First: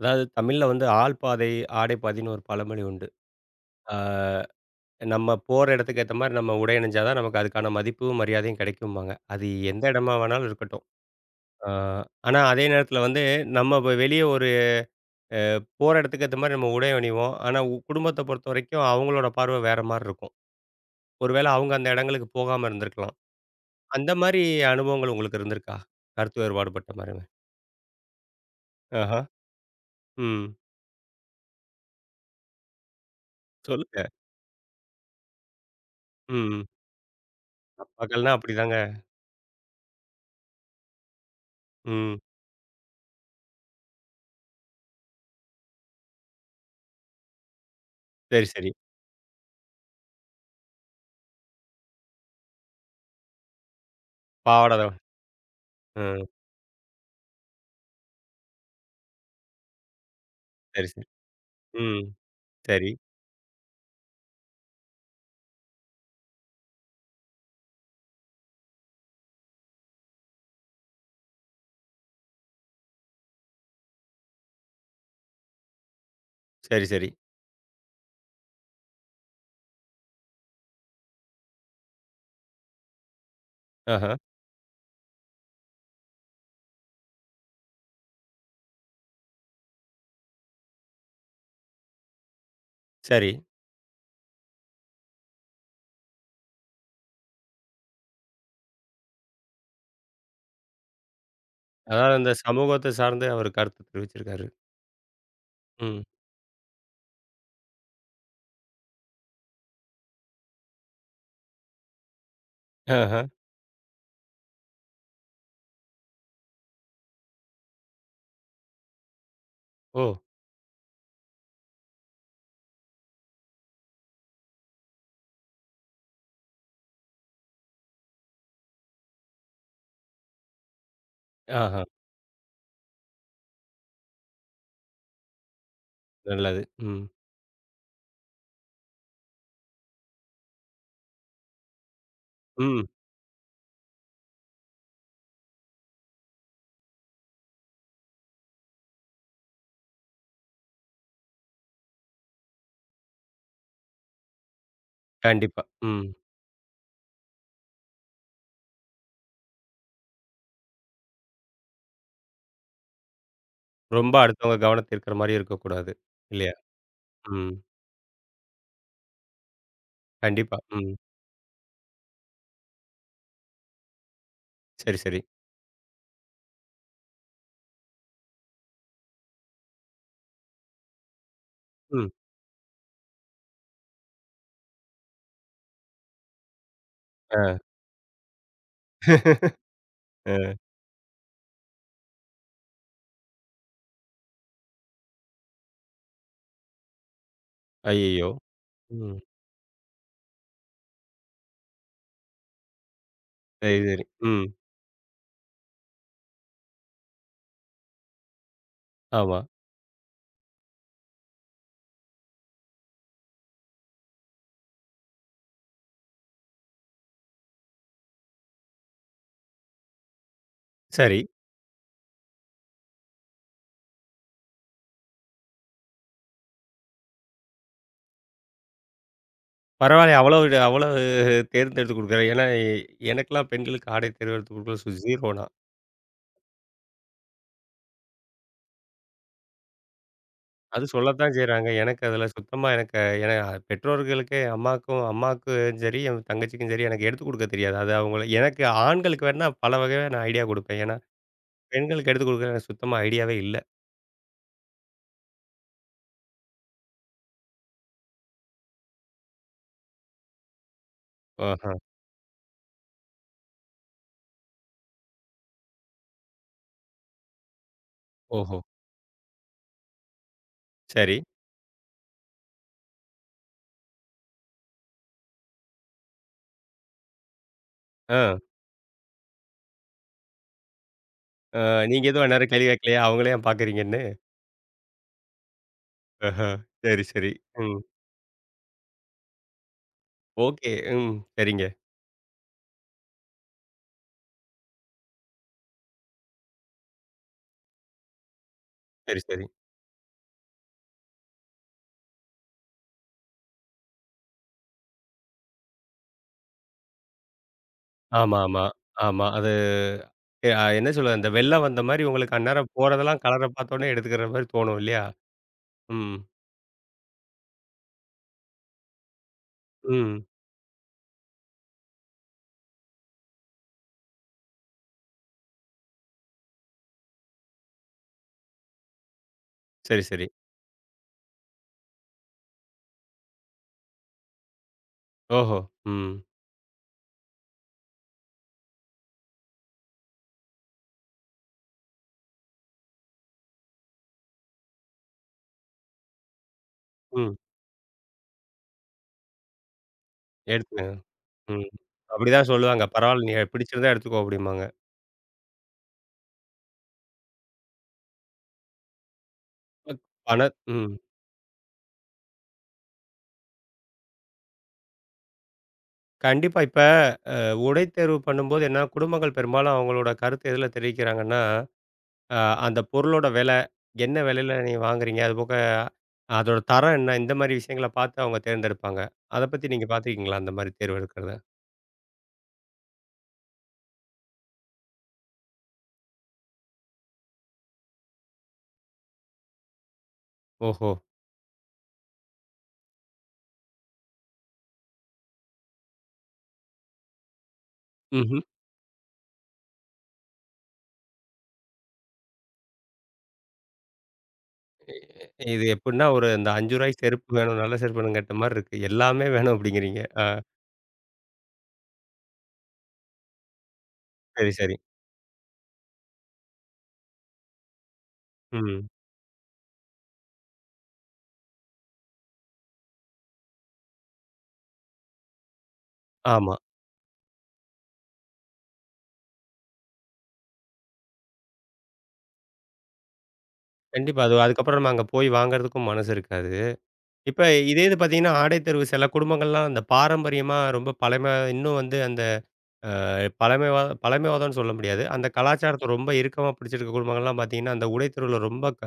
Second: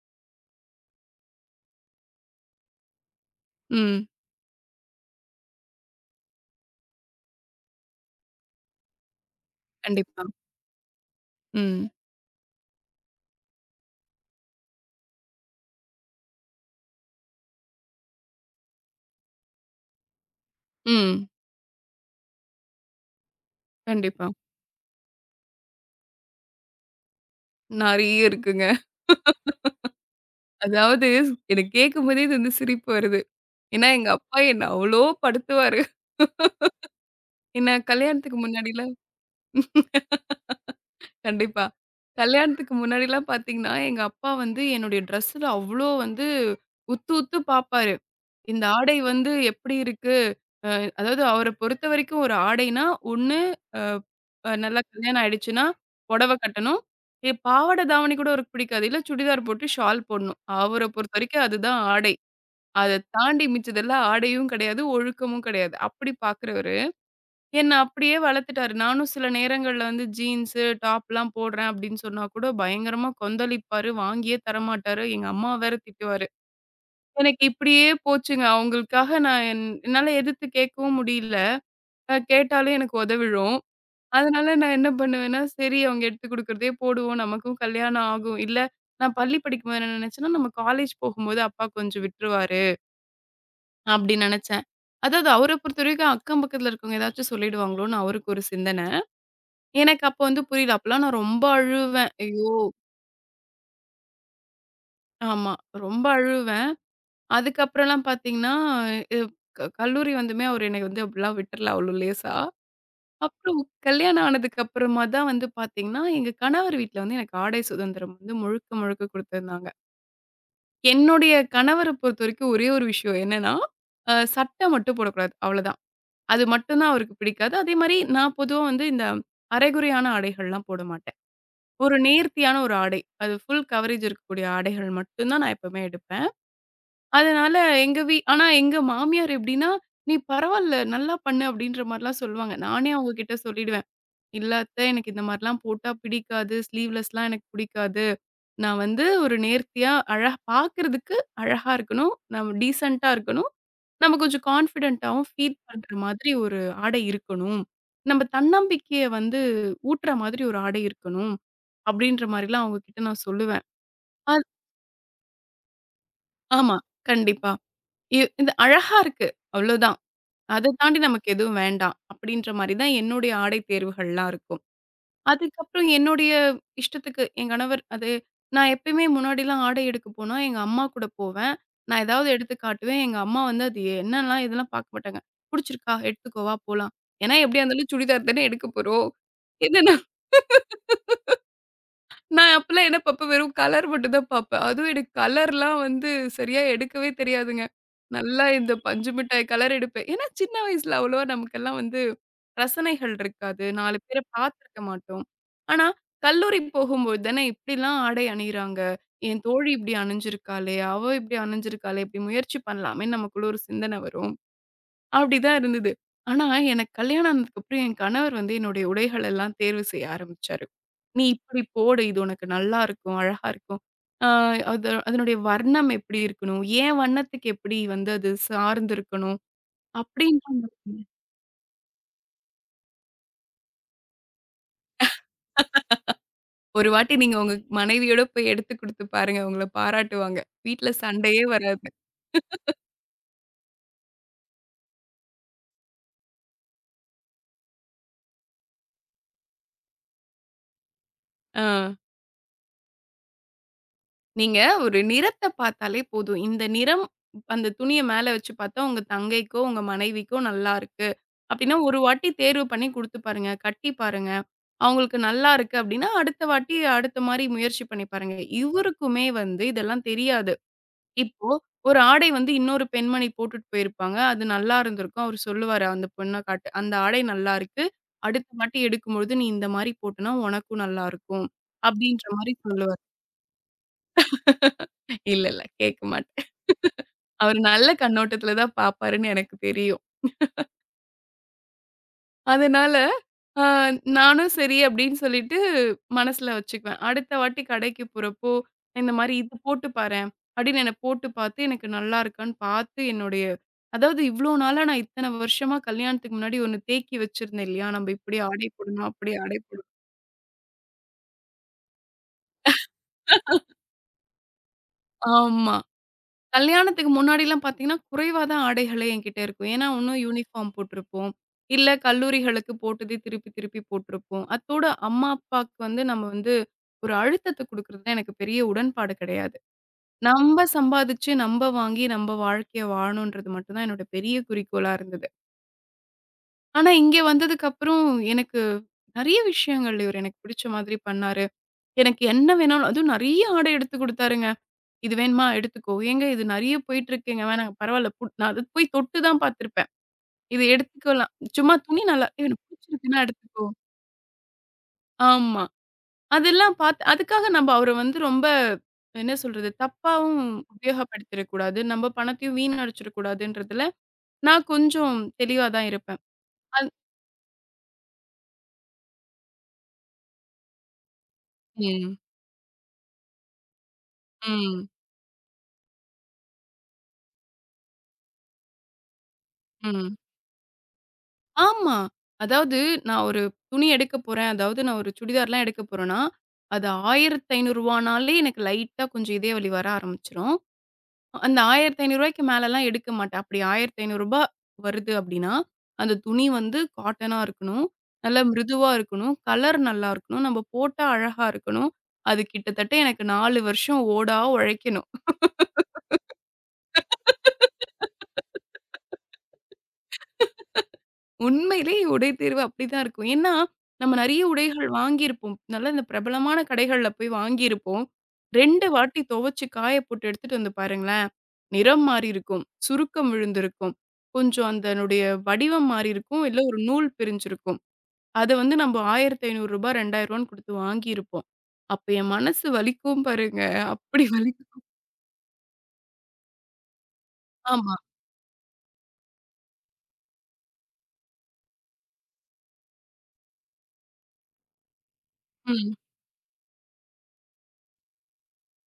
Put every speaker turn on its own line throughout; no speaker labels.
அதாவது தமிழ்ல வந்து ஆள் பாதை, ஆடை பாதைன்னு ஒரு பழமொழி உண்டு. ஆ.
ம்.
நம்ம போற இடத்துக்கு ஏத்த மாரி நம்ம உடை அணிஞ்சா தான் நமக்கு அதுக்கான மதிப்பும், மரியாதையும் கிடைக்கும்பாங்க. அது எந்த இடமா
கண்டிப்பா.
வேணாலும் இருக்கட்டும். ஆ.
ம்.
ஆனா அதே நேரத்துல வந்து நம்ம இப்ப வெளிய ஒரு போற இடத்துக்கு ஏத்த மாரி நம்ம உடை அணிவோம். ஆனா குடும்பத்த பொறுத்தவரைக்கும் அவங்களோட பார்வை வேற மாரி இருக்கும்.
ம்.
ஒருவேளை அவங்க அந்த இடங்களுக்கு போகாம இருந்திருக்கலாம். அந்த
கண்டிப்பா.
மாரி அனுபவங்கள் உங்களுக்கு இருந்திருக்கா? கருத்து வேறுபாடுபட்ட மாரி.
நெறைய இருக்குங்க.
ஆஹா. ம்.
அதாவது எனக்கு கேட்கும்போதே இது வந்து சிரிப்பு வருது. ஏன்னா,
சொல்லுங்க.
எங்க அப்பா என்ன அவ்ளோ படுத்துவாரு.
ம்.
ஏன்னா
அப்பாக்கள்னா
கல்யாணத்துக்கு
அப்படிதாங்க.
முன்னாடிலாம் கண்டிப்பா.
ம்.
கல்யாணத்துக்கு முன்னாடிலாம் பார்த்தீங்கன்னா, எங்க அப்பா வந்து என்னுடைய ட்ரெஸ்ல அவ்ளோ வந்து உத்து உத்து பார்ப்பாரு.
சரி,
இந்த
சரி.
ஆடை வந்து எப்படி இருக்கு? அதாவது அவர பொறுத்தவரைக்கும் ஒரு ஆடைனா, ஒண்ணு அ அ
பாவாட
நல்லா
தான்.
கல்யாணம் ஆயிடுச்சுன்னா,
ம்.
புடவ கட்டணும். எ பாவாடை, தாவணி கூட அவருக்கு பிடிக்காது. இல்ல சுடிதார் போட்டு ஷால் போடணும்.
சரி,
அவர
சரி.
பொறுத்தவரைக்கும் அதுதான்
ம்.
ஆடை.
சரி,
அத தாண்டி மிச்சதெல்லாம் ஆடையும் கிடையாது, ஒழுக்கமும் கிடையாது. அப்படி பார்க்குறவரு, என்ன அப்படியே வளர்த்துட்டாரு. நானும் சில நேரங்கள்ல வந்து ஜீன்ஸு, டாப்லாம் போடுறேன் அப்படின்னு சொன்னா கூட பயங்கரமா கொந்தளிப்பாரு. வாங்கியே தரமாட்டாரு. எங்க அம்மா வேற திட்டுவாரு.
சரி, சரி.
எனக்கு இப்படியே போச்சுங்க. அவங்களுக்காக நான் என் என்னால எதிர்த்து கேட்கவும் முடியல. கேட்டாலே எனக்கு உதவிடும்.
ஆஹா.
அதனால நான் என்ன பண்ணுவேன்னா, சரி அவங்க எடுத்து குடுக்குறதே போடுவோம். நமக்கும் கல்யாணம் ஆகும். இல்ல நான் பள்ளி படிக்கும்போது என்ன நினைச்சேன்னா, நம்ம காலேஜ் போகும்போது அப்பா கொஞ்சம் விட்டுருவாரு
சரி.
அப்படி நினைச்சேன். அதாவது அவர பொறுத்தவரைக்கும் அக்கம் பக்கத்துல இருக்கவங்க ஏதாச்சும் சொல்லிடுவாங்களோன்னு அவருக்கு ஒரு சிந்தனை. எனக்கு அப்போ வந்து புரியல. அப்பலாம் நான் ரொம்ப அழுவேன்.
அதாவது அந்த
ஐயோ!
சமூகத்த சார்ந்து அவர் கருத்து தெரிவிச்சிருக்காரு.
ஆமா.
ம்.
ரொம்ப அழுவேன். அதுக்கப்புறம்லாம் பார்த்தீங்கன்னா, இ க கல்லூரி வந்துமே அவர் என்னை வந்து அப்படிலாம் விட்டுரல அவ்வளோ லேசா.
ஆஹா.
அப்புறம் கல்யாணம் ஆனதுக்கு அப்புறமா தான் வந்து பார்த்தீங்கன்னா, எங்க கணவர் வீட்ல வந்து எனக்கு ஆடை சுதந்திரம் வந்து முழுக்க, முழுக்க குடுத்திருந்தாங்க.
ஓ!
என்னுடைய கணவர பொறுத்தவரைக்கும் ஒரே ஒரு விஷயம் என்னன்னா, சட்டை மட்டும் போடக்கூடாது. அவ்வளோதான். அது மட்டும் தான் அவருக்கு பிடிக்காது. அதேமாரி நான் பொதுவா வந்து இந்த அரைகுறையான ஆடைகள்லாம் போட மாட்டேன்.
ஆஹா.
ஒரு நேர்த்தியான ஒரு ஆடை. அது ஃபுல் கவரேஜ் இருக்கக்கூடிய ஆடைகள் மட்டும் தான் நான் எப்பவுமே எடுப்பேன்.
நல்லது. ம்.
அதனால எங்க வீ ஆனா எங்க மாமியார் எப்படின்னா, "நீ பரவால்ல, நல்லா பண்ணு" அப்படின்ற மாரிலாம் சொல்லுவாங்க.
ம்.
நானே அவங்க கிட்ட சொல்லிடுவேன். "இல்ல அத்த எனக்கு இந்த மாரிலாம் போட்டா பிடிக்காது. ஸ்லீவ்லெஸ்லாம் எனக்கு பிடிக்காது. நான் வந்து ஒரு நேர்த்தியா அழ பாக்குறதுக்கு அழகா இருக்கணும். நம்ம டீசென்ட்டா இருக்கணும். நம்ம கொஞ்சம் கான்ஃபிடென்ட்டாவும் ஃபீல்
கண்டிப்பா.
பண்ற
ம்.
மாதிரி ஒரு ஆடை இருக்கணும். நம்ம தன்னம்பிக்கைய வந்து ஊட்டுற மாதிரி ஒரு ஆடை இருக்கணும்." அப்படின்ற மாரிலாம் அவங்க கிட்ட நான் சொல்லுவேன்.
ரொம்ப
அத்
அடுத்தவங்க கவனத்த ஈர்க்கிற மாரி இருக்கக்கூடாது. இல்லையா?
ஆமா. கண்டிப்பா.
ம்.
இது அழகா இருக்கு. அவ்வளோதான்.
கண்டிப்பா.
அத
ம்.
தாண்டி நமக்கு எதுவும் வேண்டாம். அப்படின்ற மாரி தான் என்னுடைய ஆடை தேர்வுகள்லாம் இருக்கும்.
சரி, சரி.
அதுக்கப்புறம் என்னுடைய இஷ்டத்துக்கு என் கணவர் அது நான் எப்பயுமே முன்னாடிலாம் ஆடை எடுக்க போனா, எங்க அம்மா கூட போவேன். நான்
ம்.
ஏதாவது எடுத்து காட்டுவேன். எங்க அம்மா வந்து அது என்னலாம் இதெல்லாம் பார்க்க மாட்டாங்க. "புடிச்சிருக்கா? எடுத்துக்கோ வா போலாம்." ஏன்னா
ஆ.
எப்படியா இருந்தாலும் சுடிதார் தானே எடுக்க போறோம். என்ன
அ.
நான் அப்பலாம் என்ன பார்ப்பேன், வெறும் கலர் மட்டும் தான் பார்ப்பேன். அதுவும் எனக்கு கலர்லாம் வந்து சரியா எடுக்கவே தெரியாதுங்க.
ஐயய்யோ!
நல்லா இந்த பஞ்சு
ம்.
மிட்டாய் கலர் எடுப்பேன். ஏன்னா சின்ன வயசுல அவ்வளவா நமக்கெல்லாம் வந்து ரசனைகள் இருக்காது.
சரி,
4
சரி.
பேர
ம்.
பார்த்துருக்க மாட்டோம். ஆனா கல்லூரி போகும்போது தானே இப்படிலாம் ஆடை அணியிறாங்க.
ஆமா.
என் தோழி இப்படி அணிஞ்சிருக்காளே, அவ இப்படி அணிஞ்சிருக்காளே, இப்படி முயற்சி பண்ணலாமேன்னு நமக்குள்ள ஒரு சிந்தனை வரும். அப்படிதான் இருந்தது. ஆனா, எனக்கு கல்யாணம் ஆனதுக்கப்புறம் என் கணவர் வந்து என்னுடைய உடைகள் எல்லாம் தேர்வு செய்ய ஆரம்பிச்சாரு.
சரி.
"நீ இப்படி போடு. இது உனக்கு நல்லா இருக்கும். அழகா இருக்கும். ஆ அது அதனுடைய வர்ணம் எப்படி இருக்கணும்? என் வண்ணத்துக்கு எப்படி வந்து அது சார்ந்து இருக்கணும்?"
பரவாயில்ல.
அப்படின்ற
அவ்வளவு அவ்வளவு
மாதிரி.
தேர்ந்தெடுத்து குடுக்குறாரு. ஏன்னா, எனக்கெல்லாம் பெண்களுக்கு ஆடை தேர்வு எடுத்து குடுக்குறது 0 நான்.
ஒரு வாட்டி நீங்க உங்க மனைவியோட போய் எடுத்து குடுத்து பாருங்க. உங்கள பாராட்டுவாங்க.
அது
வீட்ல
சொல்லத்தான்
சண்டையே
செய்றாங்க.
வராது.
எனக்கு அதில சுத்தமா எனக்கு ஏன்னா பெற்றோர்களுக்கே அம்மாக்கும் அம்மாக்கும் சரி, என் தங்கச்சிக்கும் சரி எனக்கு எடுத்துக் குடுக்க தெரியாது. அது அவங்கள எனக்கு ஆண்களுக்கு வேணா பல வகையா நான் ஐடியா குடுப்பேன். ஏன்னா,
ஆ.
பெண்களுக்கு எடுத்துக் குடுக்க எனக்கு சுத்தமா ஐடியாவே இல்ல.
நீங்க ஒரு நிறத்த பார்த்தாலே போதும். இந்த நிறம் அந்த துணிய மேல வச்சு பார்த்தா, உங்க தங்கைக்கோ, உங்க மனைவிக்கோ நல்லாருக்கு.
ஆஹா.
அப்டின்னா, ஒரு வாட்டி தேர்வு பண்ணி குடுத்து பாருங்க. கட்டி பாருங்க. அவங்களுக்கு நல்லாருக்கு அப்டின்னா, அடுத்த வாட்டி அடுத்த மாரி முயற்சி பண்ணி பாருங்க.
ஓஹோ!
இவருக்குமே வந்து இதெல்லாம் தெரியாது.
சரி.
இப்போ ஒரு ஆடை வந்து இன்னொரு பெண்மணி போட்டுட்டு போயிருப்பாங்க. அது நல்லா இருந்திருக்கும். அவரு சொல்லுவாரு அந்த பொண்ண காட்டு. "அந்த ஆடை நல்லாருக்கு.
ஆ.
அடுத்த வாட்டி எடுக்கும்பொழுது நீ இந்த மாரி போட்டனா உனக்கும் நல்லாருக்கும்."
ஆ. நீங்க எதுவும்
அப்டின்ற
அந்நேரம்
மாரி
கேள்வி கேட்கலையா?
சொல்லுவாரு.
அவங்களே ஏன் பார்க்குறீங்கன்னு?
இல்ல, இல்ல. கேட்க மாட்டேன்.
ஆஹா. சரி, சரி.
அவரு
ம்.
நல்ல கண்ணோட்டத்துல தான் பார்ப்பாருன்னு எனக்கு தெரியும்.
ஓகே. ம். சரிங்க.
அதனால, அ நானும் சரி அப்படின்னு சொல்லிட்டு மனசுல வச்சுக்குவேன். அடுத்த வாட்டி கடைக்கு போறப்போ, இந்த
சரி,
மாரி
சரி.
"இது போட்டு பாரேன்" அப்படின்னு என்ன போட்டு பார்த்து, எனக்கு நல்லா இருக்கான்னு பார்த்து என்னுடைய அதாவது இவ்ளோ நாளா நான் இத்தன வருஷமா கல்யாணத்துக்கு முன்னாடி ஒண்ணு தேக்கி வச்சிருந்தேன் இல்லையா? நம்ம இப்படி
ஆமா, ஆமா,
ஆடை போடணும்,
ஆமா.
அப்படி
அது
ஆடை போடணும்.
எ, அ என்ன சொல்றது? அந்த வெள்ளம் வந்த மாரி உங்களுக்கு அந்நேரம் போறதெல்லாம் கலர பார்த்தோனே எடுத்துக்கிற மாரி தோணும் இல்லையா?
ஆமா.
ம்.
கல்யாணத்துக்கு முன்னாடிலாம் பார்த்தீங்கன்னா, குறைவா தான் ஆடைகளே என்கிட்ட இருக்கும். ஏன்னா, ஒண்ணும்
ம்.
யூனிஃபார்ம் போட்டிருப்போம். இல்ல கல்லூரிகளுக்கு போட்டதே திருப்பி திருப்பி போட்டிருப்போம். அத்தோட அம்மா, அப்பாவுக்கு வந்து நம்ம வந்து ஒரு அழுத்தத்த குடுக்குறதுல எனக்கு பெரிய உடன்பாடு கிடையாது.
சரி, சரி.
நம்ப சம்பாதிச்சு, நம்ப வாங்கி, நம்ப வாழ்க்கைய வாழணுன்றது மட்டும் தான் என்னோட பெரிய குறிக்கோளா இருந்தது.
ஓஹோ! ம்.
ஆனா, இங்க வந்ததுக்கப்புறம் எனக்கு நெறைய விஷயங்கள் இவரு எனக்கு பிடிச்ச மாதிரி பண்ணாரு. எனக்கு என்ன வேணாலும் அதுவும் நெறைய ஆடை எடுத்து குடுத்தாருங்க. இது வேணுமா எடுத்துக்கோ. ஏங்க இது நெறைய
ம்.
போயிட்டுருக்குங்க வேணாங்க பரவால்ல புட் நான் அது போய் தொட்டு தான் பார்த்துருப்பேன். இது
எடுத்துங்க.
எடுத்துக்கலாம்.
ம்.
சும்மா துணி நல்லா
அப்படிதான்
எனக்கு
சொல்லுவாங்க.
புடிச்சிருக்குன்னா
பரவால்ல நீ
எடுத்துக்கோ.
பிடிச்சிருந்தா எடுத்துக்கோ அப்படிம்பாங்க.
ஆமா. அதெல்லாம் பார்த்து அதுக்காக நம்ம அவர வந்து ரொம்ப என்ன சொல்றது?
அத்
தப்பாவும்
ஆனா ம்.
உபயோகப்படுத்திறக் கூடாது. நம்ம பணத்தையும் வீணடிச்சிடக் கூடாதுன்றதுல நான் கொஞ்சம் தெளிவா தான் இருப்பேன்.
கண்டிப்பா. இப்ப
அந்
அ உடை தேர்வு பண்ணும்போது என்ன குடும்பங்கள் பெரும்பாலும் அவங்களோட கருத்து எதுல தெரிவிக்கிறாங்கன்னா,
ம்.
அ அந்த பொருளோட விலை, என்ன விலையில நீங்க
ம்.
வாங்குறீங்க? அதுபோக அதோட தரம் என்ன? இந்த மாரி விஷயங்கள பார்த்து அவங்க தேர்ந்தெடுப்பாங்க. அத பத்தி நீங்க
ம்.
பார்த்துருக்கீங்களா? அந்த மாரி தேர்வு எடுக்கிறத?
ஆமா. அதாவது நான் ஒரு துணி எடுக்க போறேன். அதாவது நான் ஒரு சுடிதார்லாம் எடுக்க போறேன்னா, அது ரூ. 1,500னாலே எனக்கு லைட்டா கொஞ்சம் இதய வலி வர ஆரம்பிச்சுரும்.
ஓஹோ!
அந்த ரூ. 1,500க்கு மேலலாம் எடுக்க மாட்டேன். அப்படி ரூ. 1,500 வருது அப்படின்னா, அந்த துணி வந்து காட்டனா இருக்கணும்.
ம்ஹ்ம்.
நல்லா மிருதுவா இருக்கணும். கலர் நல்லா இருக்கணும். நம்ம போட்டா அழகா இருக்கணும். அது கிட்டத்தட்ட எனக்கு 4 வருஷம் ஓடா
இது எப்படின்னா ஒரு இந்த ரூ. 5 செருப்பு வேணும். நல்ல
உழைக்கணும்.
செருப்பு வேணும்ன்னு கேட்ட மாரி இருக்கு. எல்லாமே வேணும் அப்படிங்கிறீங்க. ஆ.
உண்மையிலேயே உடை தேர்வு அப்படிதான் இருக்கும். ஏன்னா, நம்ம நெறைய
சரி, சரி.
உடைகள் வாங்கியிருப்போம். நல்ல இந்த பிரபலமான கடைகள்ல போய் வாங்கியிருப்போம். 2
ம்.
வாட்டி துவச்சு காய போட்டு எடுத்துட்டு வந்து பாருங்களேன், நிறம் மாறி இருக்கும், சுருக்கம் விழுந்திருக்கும், கொஞ்சம் அதனுடைய வடிவம் மாறி இருக்கும்,
ஆமா.
இல்ல ஒரு நூல் பிரிஞ்சிருக்கும். அத வந்து நம்ம ரூ. 1,500 ரூ. 2000 குடுத்து வாங்கியிருப்போம். அப்ப என் மனசு வலிக்கும் பாருங்க.
கண்டிப்பா.
அப்படி
அது அதுக்கப்புறம்
வலிக்கும்.
நம்ம அங்க போய் வாங்குறதுக்கும் மனசு இருக்காது. இப்ப இதே
ஆமா.
இது பார்த்தீங்கன்னா, ஆடை தேர்வு சில குடும்பங்கள்லாம் அந்த பாரம்பரியமா ரொம்ப பழமை இன்னும் வந்து அந்த பழமைவாதம்னு சொல்ல முடியாது. அந்த கலாச்சாரத்த
ம்.
ரொம்ப இறுக்கமா பிடிச்சிருக்க குடும்பங்கள்லாம் பார்த்தீங்கன்னா, அந்த உடை தேர்வுல ரொம்ப க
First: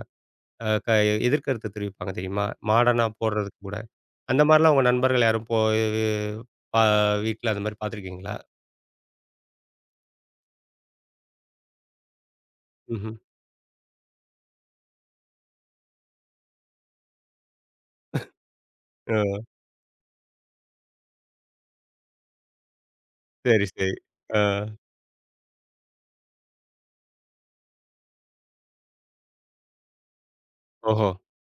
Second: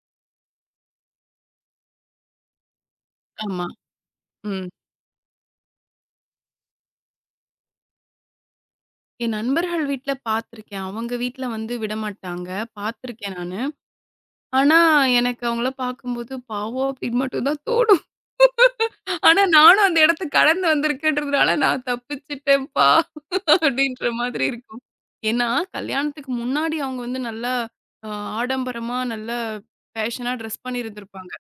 அ க எதிர் கருத்து தெரிவிப்பாங்க தெரியுமா? மாடர்னா போடுறதுக்கு
ஆமா.
கூட. அந்த
ம்.
மாரிலாம் உங்க நண்பர்கள் யாரும் போ இது பா வீட்ல அந்த மாரி பார்த்துருக்கீங்களா?
என் நண்பர்கள் வீட்ல பார்த்துருக்கேன். அவங்க வீட்ல வந்து விடமாட்டாங்க.
ம்ஹ்ம்.
பார்த்துருக்கேன் நானு. ஆனா, எனக்கு அவங்கள பார்க்கும்போது, "பாவம்" அப்படின்னு மட்டும் தான் தோணும்.
ஆ.
ஆனா, நானும் அந்த இடத்த கடந்து வந்திருக்கேன்றதுனால, "நான் தப்பிச்சுட்டேன்ப்பா"
சரி, சரி.
அப்படின்ற
ஆ.
மாதிரி இருக்கும். ஏன்னா, கல்யாணத்துக்கு முன்னாடி அவங்க வந்து நல்லா அ ஆடம்பரமா, நல்ல ஃபேஷனா ட்ரெஸ்
ஓஹோ!
பண்ணியிருந்திருப்பாங்க.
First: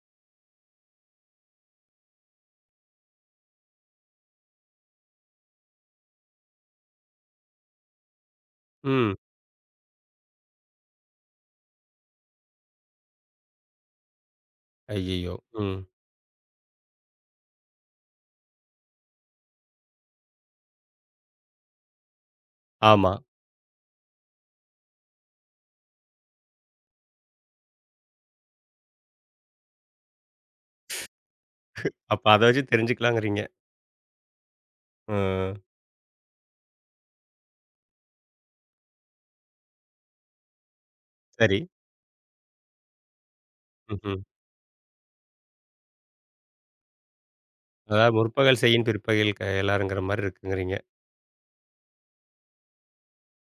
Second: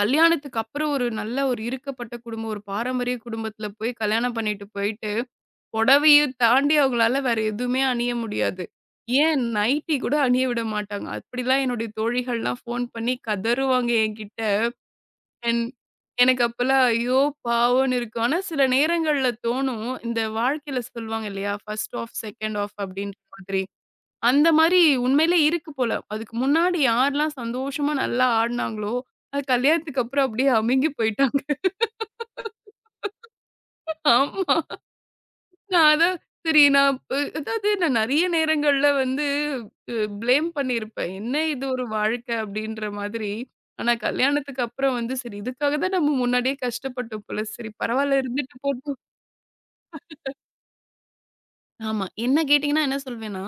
கல்யாணத்துக்கு அப்புறம் ஒரு நல்ல ஒரு இருக்கப்பட்ட குடும்பம், ஒரு பாரம்பரிய குடும்பத்தில போய் கல்யாணம் பண்ணிட்டு போயிட்டு புடவையும் தாண்டி அவங்களால வேற எதுவுமே அணிய முடியாது.
ம்.
ஏன் நைட்டி கூட அணிய விட மாட்டாங்க. அப்படிலாம் என்னுடைய தோழிகள்லாம் ஃபோன் பண்ணி கதறுவாங்க என்கிட்ட.
ஐயய்யோ!
என்
ம்.
எனக்கு அப்பலாம் ஐயோ! பாவம்ன்னு இருக்கும். ஆனா சில நேரங்கள்ல தோணும். இந்த வாழ்க்கையில சொல்லுவாங்க இல்லையா? ஃபர்ஸ்ட் ஆஃப், செகண்ட் ஆஃப்
ஆமா.
அப்படின்ற மாதிரி. அந்த மாரி உண்மையிலே இருக்கு போல. அதுக்கு முன்னாடி யாரெல்லாம் சந்தோஷமா நல்லா ஆடுனாங்களோ, அது கல்யாணத்துக்கு அப்புறம் அப்படியே அமுங்கி போயிட்டாங்க.
அப்ப அத வச்சு தெரிஞ்சுக்கலாங்கிறீங்க.
ஆமா.
ஆ.
நான் அதான் சரி நான் அ அதாவது நான் நெறைய நேரங்கள்ல வந்து அ ப்ளேம் பண்ணியிருப்பேன். என்ன
சரி.
இது ஒரு வாழ்க்கை அப்படின்ற மாதிரி. ஆனா
ம்ஹ்ம்.
கல்யாணத்துக்கு அப்புறம் வந்து சரி இதுக்காக தான் நம்ம முன்னாடியே கஷ்டப்பட்டோம் போல. சரி
அதாவது
பரவால்ல இருந்துட்டு
முற்பகல் செயின்
போட்டும்.
பிற்பகல் எல்லாருங்கிற மாரி இருக்குங்கிறீங்க.
ஆமா. என்ன கேட்டீங்கன்னா என்ன சொல்வேன்னா,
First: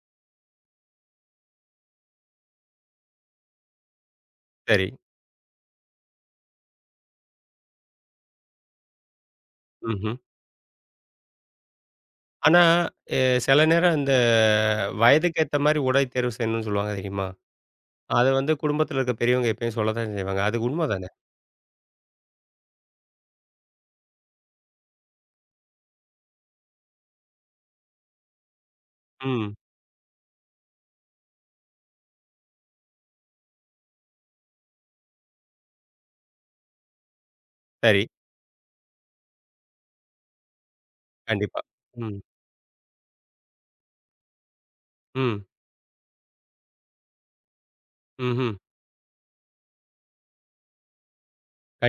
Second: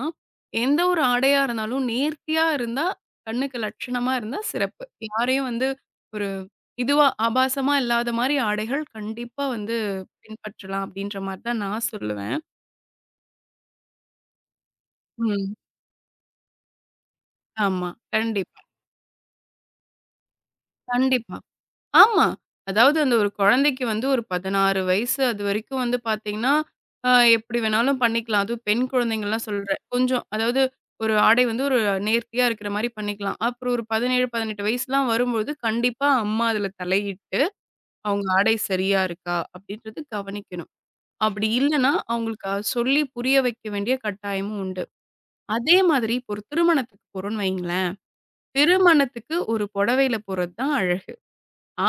எந்த ஒரு ஆடையா இருந்தாலும் நேர்த்தியா இருந்தா, கண்ணுக்கு லட்சணமா இருந்தா சிறப்பு.
சரி.
யாரையும் வந்து ஒரு இதுவா ஆபாசமா இல்லாத மாரி ஆடைகள் கண்டிப்பா வந்து
ம்ஹ்ம்.
பின்பற்றலாம் அப்படின்ற மாரி தான் நான் சொல்லுவேன்.
ஆனா, எ சில நேரம் இந்த வயதுக்கு
ம்.
ஏத்த மாரி உடை தேர்வு செய்யணும்னு சொல்லுவாங்க தெரியுமா?
ஆமா.
அது வந்து
கண்டிப்பா,
குடும்பத்தில இருக்க பெரியவங்க எப்பயும் சொல்ல தான் செய்வாங்க. அது உண்ம தானே?
கண்டிப்பா. ஆமா. அதாவது அந்த ஒரு குழந்தைக்கு வந்து ஒரு 16 வயசு அதுவரைக்கும் வந்து பார்த்தீங்கன்னா, அ எப்படி வேணாலும் பண்ணிக்கலாம். அதுவும் பெண் குழந்தைங்கலாம்
ம்.
சொல்றேன். கொஞ்சம் அதாவது ஒரு ஆடை வந்து ஒரு நேர்த்தியா இருக்கிற மாரி பண்ணிக்கலாம். அப்புறம் ஒரு 17, 18 வயசுலாம் வரும்போது கண்டிப்பா அம்மா அதுல தலையிட்டு,
சரி.
அவங்க ஆடை சரியா இருக்கா? அப்படின்றது கவனிக்கணும். அப்படி
கண்டிப்பா.
இல்லன்னா,
ம்.
அவங்களுக்கு சொல்லி புரிய வைக்க வேண்டிய கட்டாயமும் உண்டு.
ம்.
அதே மாதிரி இப்போ ஒரு திருமணத்துக்கு போறோம்ன்னு வைங்களேன்,
ம்ஹ்ம்.
திருமணத்துக்கு ஒரு புடவையில போறது தான் அழகு.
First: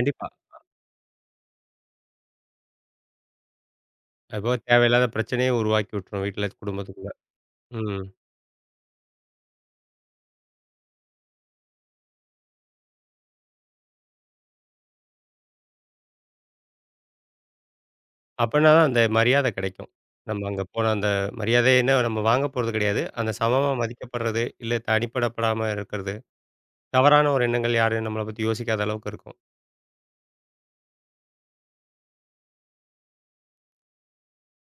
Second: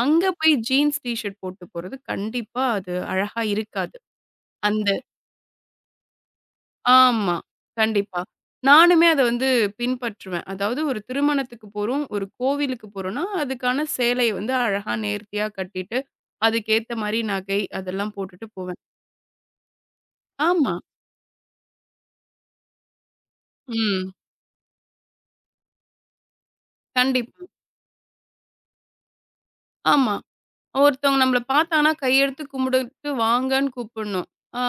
அங்க போய் ஜீன்ஸ் டீ ஷர்ட் போட்டு போறது கண்டிப்பா அது அழகா இருக்காது.
அப்போ
அந்த
தேவையில்லாத பிரச்சனையே உருவாக்கி விட்டுரும் வீட்ல, குடும்பத்துக்குள்ள.
ஆமா.
ம்.
கண்டிப்பா. நானுமே அத வந்து பின்பற்றுவேன். அதாவது ஒரு திருமணத்துக்கு போறோம், ஒரு கோவிலுக்கு போறோம்னா, அதுக்கான சேலை வந்து அழகா நேர்த்தியா கட்டிட்டு, அதுக்கேத்த மாரி நகை அதெல்லாம் போட்டுட்டு
அப்பன்னா
போவேன்.
தான் அந்த மரியாதை கிடைக்கும். நம்ம அங்க
ஆமா.
போன அந்த மரியாதைன்னா நம்ம வாங்க போறது கிடையாது. அந்த சமமா
ம்.
மதிக்கப்படுறது, இல்ல தனிப்படப்படாம இருக்கிறது. தவறான ஒரு
கண்டிப்பா.
எண்ணங்கள் யாரும் நம்மள பத்தி யோசிக்காத அளவுக்கு இருக்கும்.
ஆமா. ஒருத்தவங்க நம்மள பார்த்தாங்கன்னா கையெடுத்து கும்பிடுட்டு வாங்கன்னு கூப்பிடணும். ஆ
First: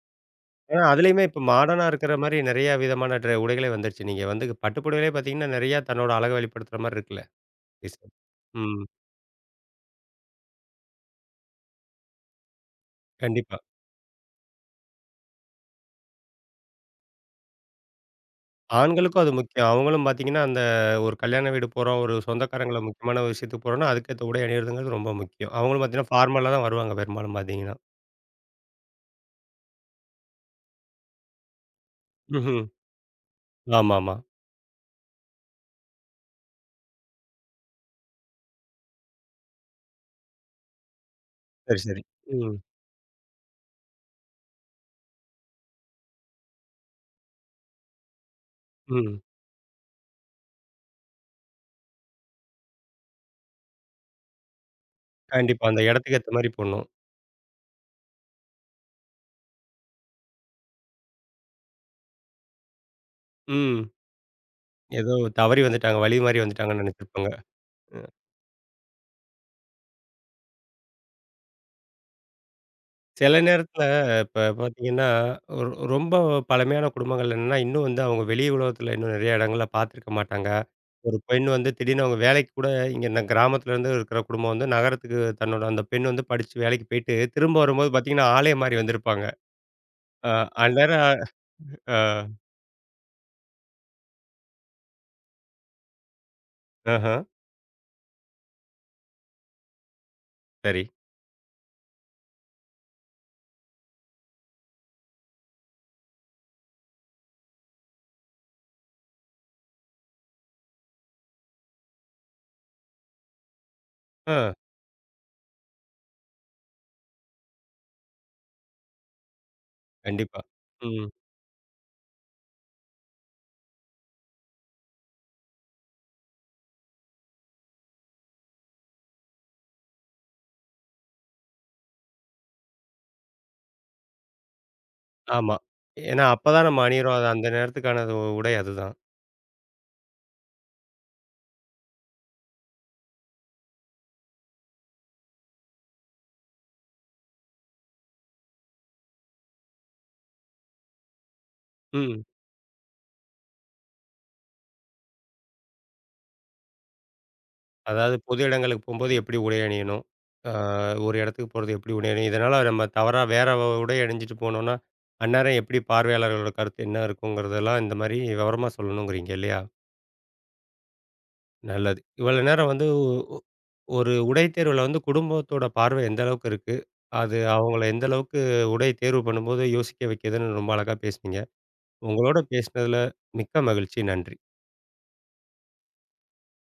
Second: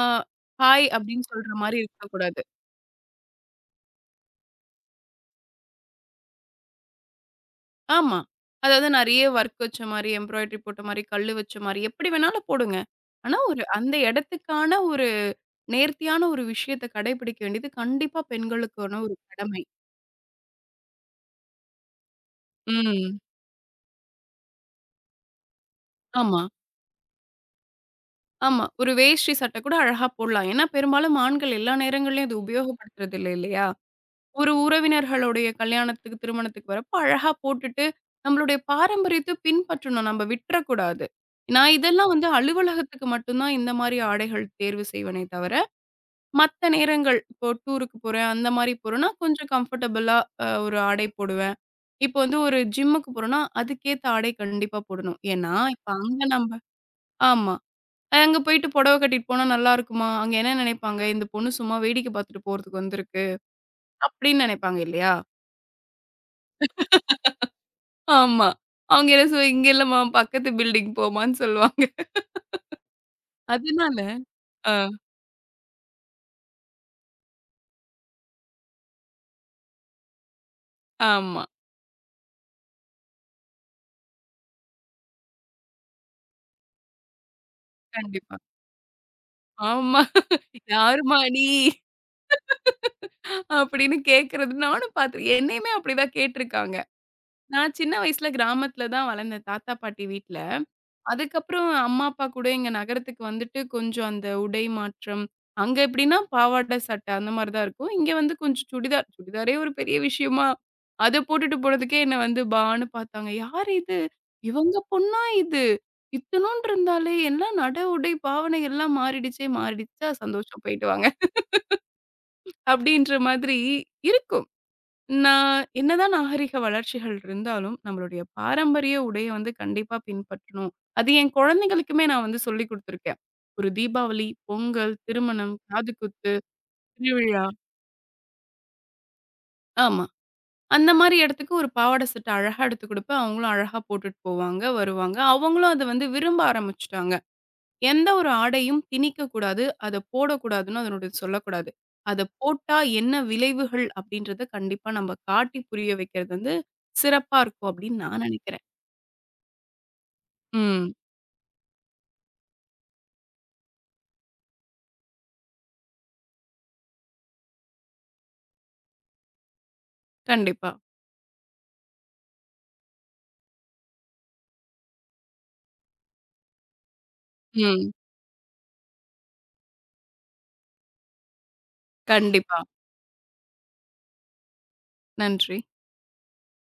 ஆனா,
ஹாய்
அதிலேயுமே
அப்படின்னு
இப்ப
சொல்ற மாரி
மாடர்னா இருக்கிற மாரி
இருக்கக்கூடாது.
நெறைய விதமான உடைகளே வந்துருச்சு. நீங்க வந்து பட்டு புடவையிலே பார்த்தீங்கன்னா, நெறையா தன்னோட அழக வெளிப்படுத்துற மாரி இருக்குல்ல. டிசைன்.
ஆமா.
ம்.
அதாவது நெறைய ஒர்க் வச்ச மாரி, எம்ப்ராய்டரி போட்ட மாரி, கல்லு வச்ச மாரி எப்படி வேணாலும் போடுங்க. ஆனா,
கண்டிப்பா.
ஒரு அந்த இடத்துக்கான ஒரு நேர்த்தியான ஒரு விஷயத்த கடைபிடிக்க வேண்டியது கண்டிப்பா பெண்களுக்கான ஒரு
ஆண்களுக்கும் அது
கடமை.
முக்கியம். அவங்களும் பார்த்தீங்கன்னா, அந்த ஒரு கல்யாண வீடு போறோம், ஒரு சொந்தக்காரங்கள
ம்.
முக்கியமான ஒரு விஷயத்துக்கு போறோம்னா, அதுக்கேத்த உடை அணியிறதுங்கிறது ரொம்ப முக்கியம். அவங்களும் பார்த்தீங்கன்னா,
ஆமா,
ஃபார்மலா தான் வருவாங்க பெரும்பாலும் பார்த்தீங்கன்னா.
ஆமா. ஒரு வேஷ்டி சட்டை கூட அழகா போடலாம். ஏன்னா, பெரும்பாலும் ஆண்கள் எல்லா நேரங்கள்லயும் இது
ம்ஹ்ம்.
உபயோகப்படுத்துறது இல்ல இல்லையா?
ஆமாமா.
ஒரு உறவினர்களுடைய கல்யாணத்துக்கு, திருமணத்துக்கு வரப்போ அழகா போட்டுட்டு, நம்மளுடைய பாரம்பரியத்த பின்பற்றணும். நம்ம விட்டுறக்கூடாது. நான்
சரி, சரி.
இதெல்லாம் வந்து
ம்.
அலுவலகத்துக்கு மட்டும் தான் இந்த மாரி ஆடைகள் தேர்வு செய்வனே தவிர மத்த நேரங்கள், இப்போ டூருக்கு போறேன், அந்த மாரி போறேன்னா,
ம்.
கொஞ்சம் கம்ஃபர்டபுளா ஒரு ஆடை போடுவேன். இப்போ வந்து ஒரு ஜிம்முக்கு போறோம்னா, அதுக்கேத்த ஆடை கண்டிப்பா போடணும். ஏன்னா,
கண்டிப்பா. அந்த
இப்ப
இடத்துக்கு
அங்க
ஏத்த மாரி
நம்ப
போடணும்.
ஆமா. அங்க போயிட்டு புடவை கட்டிட்டு போனா நல்லா இருக்குமா? அங்க என்ன நினைப்பாங்க? இந்த பொண்ணு சும்மா வேடிக்கை பார்த்துட்டு போறதுக்கு வந்திருக்கு,
ம்.
அப்படின்னு நினைப்பாங்க இல்லையா?
ஏதோ தவறி வந்துட்டாங்க. வழி மாறி வந்துட்டாங்கன்னு நெனைச்சிருப்பாங்க.
ஆமா. அவங்க என்ன சொ இங்க இல்லம்மா, பக்கத்து பில்டிங் போம்மான்னு சொல்லுவாங்க.
சில நேரத்தில
அதனால
இப்ப
ஆ,
பார்த்தீங்கன்னா, ஒரு ரொம்ப பழமையான குடும்பங்கள்ல என்னன்னா, இன்னும் வந்து அவங்க வெளி உலகத்தில இன்னும் நெறைய இடங்கள்ல பார்த்துருக்க மாட்டாங்க. ஒரு
ஆமா.
பெண் வந்து திடீர்னு அவங்க வேலைக்கு கூட இங்க இந்த கிராமத்துல இருந்து இருக்கிற குடும்பம் வந்து நகரத்துக்கு தன்னோட அந்த பெண் வந்து படிச்சு வேலைக்கு போயிட்டு, திரும்ப வரும்போது பார்த்தீங்கன்னா,
கண்டிப்பா.
ஆளே மாறி வந்திருப்பாங்க.
ஆமா.
அ அந்நேரம்.
யாரும்மா நீ?
அ
அப்படின்னு கேட்கறது நானும் பார்த்து என்னையுமே அப்படிதான் கேட்டுருக்காங்க.
ஆஹா,
நான் சின்ன வயசுல கிராமத்துல தான் வளர்ந்தேன் தாத்தா பாட்டி வீட்ல.
சரி.
அதுக்கப்புறம் அம்மா, அப்பா கூட எங்க நகரத்துக்கு வந்துட்டு கொஞ்சம் அந்த உடை மாற்றம். அங்க எப்படின்னா பாவாடை, சட்டை அந்த மாரி தான் இருக்கும். இங்க வந்து கொஞ்சம் சுடிதார். சுடிதாரே ஒரு பெரிய விஷயமா, அத போட்டுட்டு போனதுக்கே என்ன வந்து பான்னு பார்த்தாங்க. யார் இது?
ஆ.
இவங்க பொண்ணா இது? இத்துணூண்டு இருந்தாலே எல்லாம் நட, உடை, பாவனை எல்லாம் மாறிடுச்சே மாறிடுச்சா
கண்டிப்பா.
சந்தோஷம் போயிட்டு
ம்.
வாங்க. அப்படின்ற மாதிரி இருக்கும். நான் என்னதான் நாகரிக வளர்ச்சிகள் இருந்தாலும், நம்மளுடைய பாரம்பரிய உடைய வந்து கண்டிப்பா பின்பற்றணும். அது என் குழந்தைகளுக்குமே நான் வந்து சொல்லிக் குடுத்துருக்கேன். ஒரு தீபாவளி, பொங்கல், திருமணம்,
ஆமா. ஏன்னா,
காதுகுத்து,
அப்ப தான் நம்ம அணியிறோம். அது
திருவிழா
அந்த நேரத்துக்கான அது உடை அதுதான்.
ஆமா. அந்த மாரி இடத்துக்கு ஒரு பாவாடை சட்டை அழகா எடுத்து குடுப்பேன். அவங்களும் அழகா போட்டுட்டு போவாங்க, வருவாங்க. அவங்களும் அத வந்து விரும்ப ஆரம்பிச்சுட்டாங்க. எந்த ஒரு ஆடையும் திணிக்கக்கூடாது. அத போடக்கூடாதுன்னு அதனுடைய சொல்லக்கூடாது. அத
ம்.
போட்டா என்ன விளைவுகள் அப்படின்றத கண்டிப்பா நம்ம காட்டி புரிய வைக்கிறது வந்து சிறப்பா இருக்கும் அப்படின்னு
அதாவது
நான்
பொது
நினைக்கிறேன்.
இடங்களுக்கு போம்போது எப்படி உடை அணியணும்? அ
ம்.
ஒரு இடத்துக்கு போறது எப்படி உடை அணியணும்? இதனால நம்ம தவறா வேற உடை அணிஞ்சிட்டு போனோம்னா, அந்நேரம் எப்படி பார்வையாளர்களோட கருத்து என்ன இருக்குங்கிறதெல்லாம் இந்த மாரி விவரமா சொல்லணுங்கிறீங்க இல்லையா?
கண்டிப்பா.
நல்லது. இவ்வளோ நேரம் வந்து ஒ ஒரு உடை தேர்வுல வந்து குடும்பத்தோட பார்வை எந்த அளவுக்கு இருக்கு? அது அவங்கள
ம்.
எந்த அளவுக்கு உடை தேர்வு பண்ணும்போது யோசிக்க வைக்குதுன்னு ரொம்ப அழகா பேசுனீங்க. உங்களோட
கண்டிப்பா.
பேசினதுல மிக்க மகிழ்ச்சி. நன்றி.
நன்றி.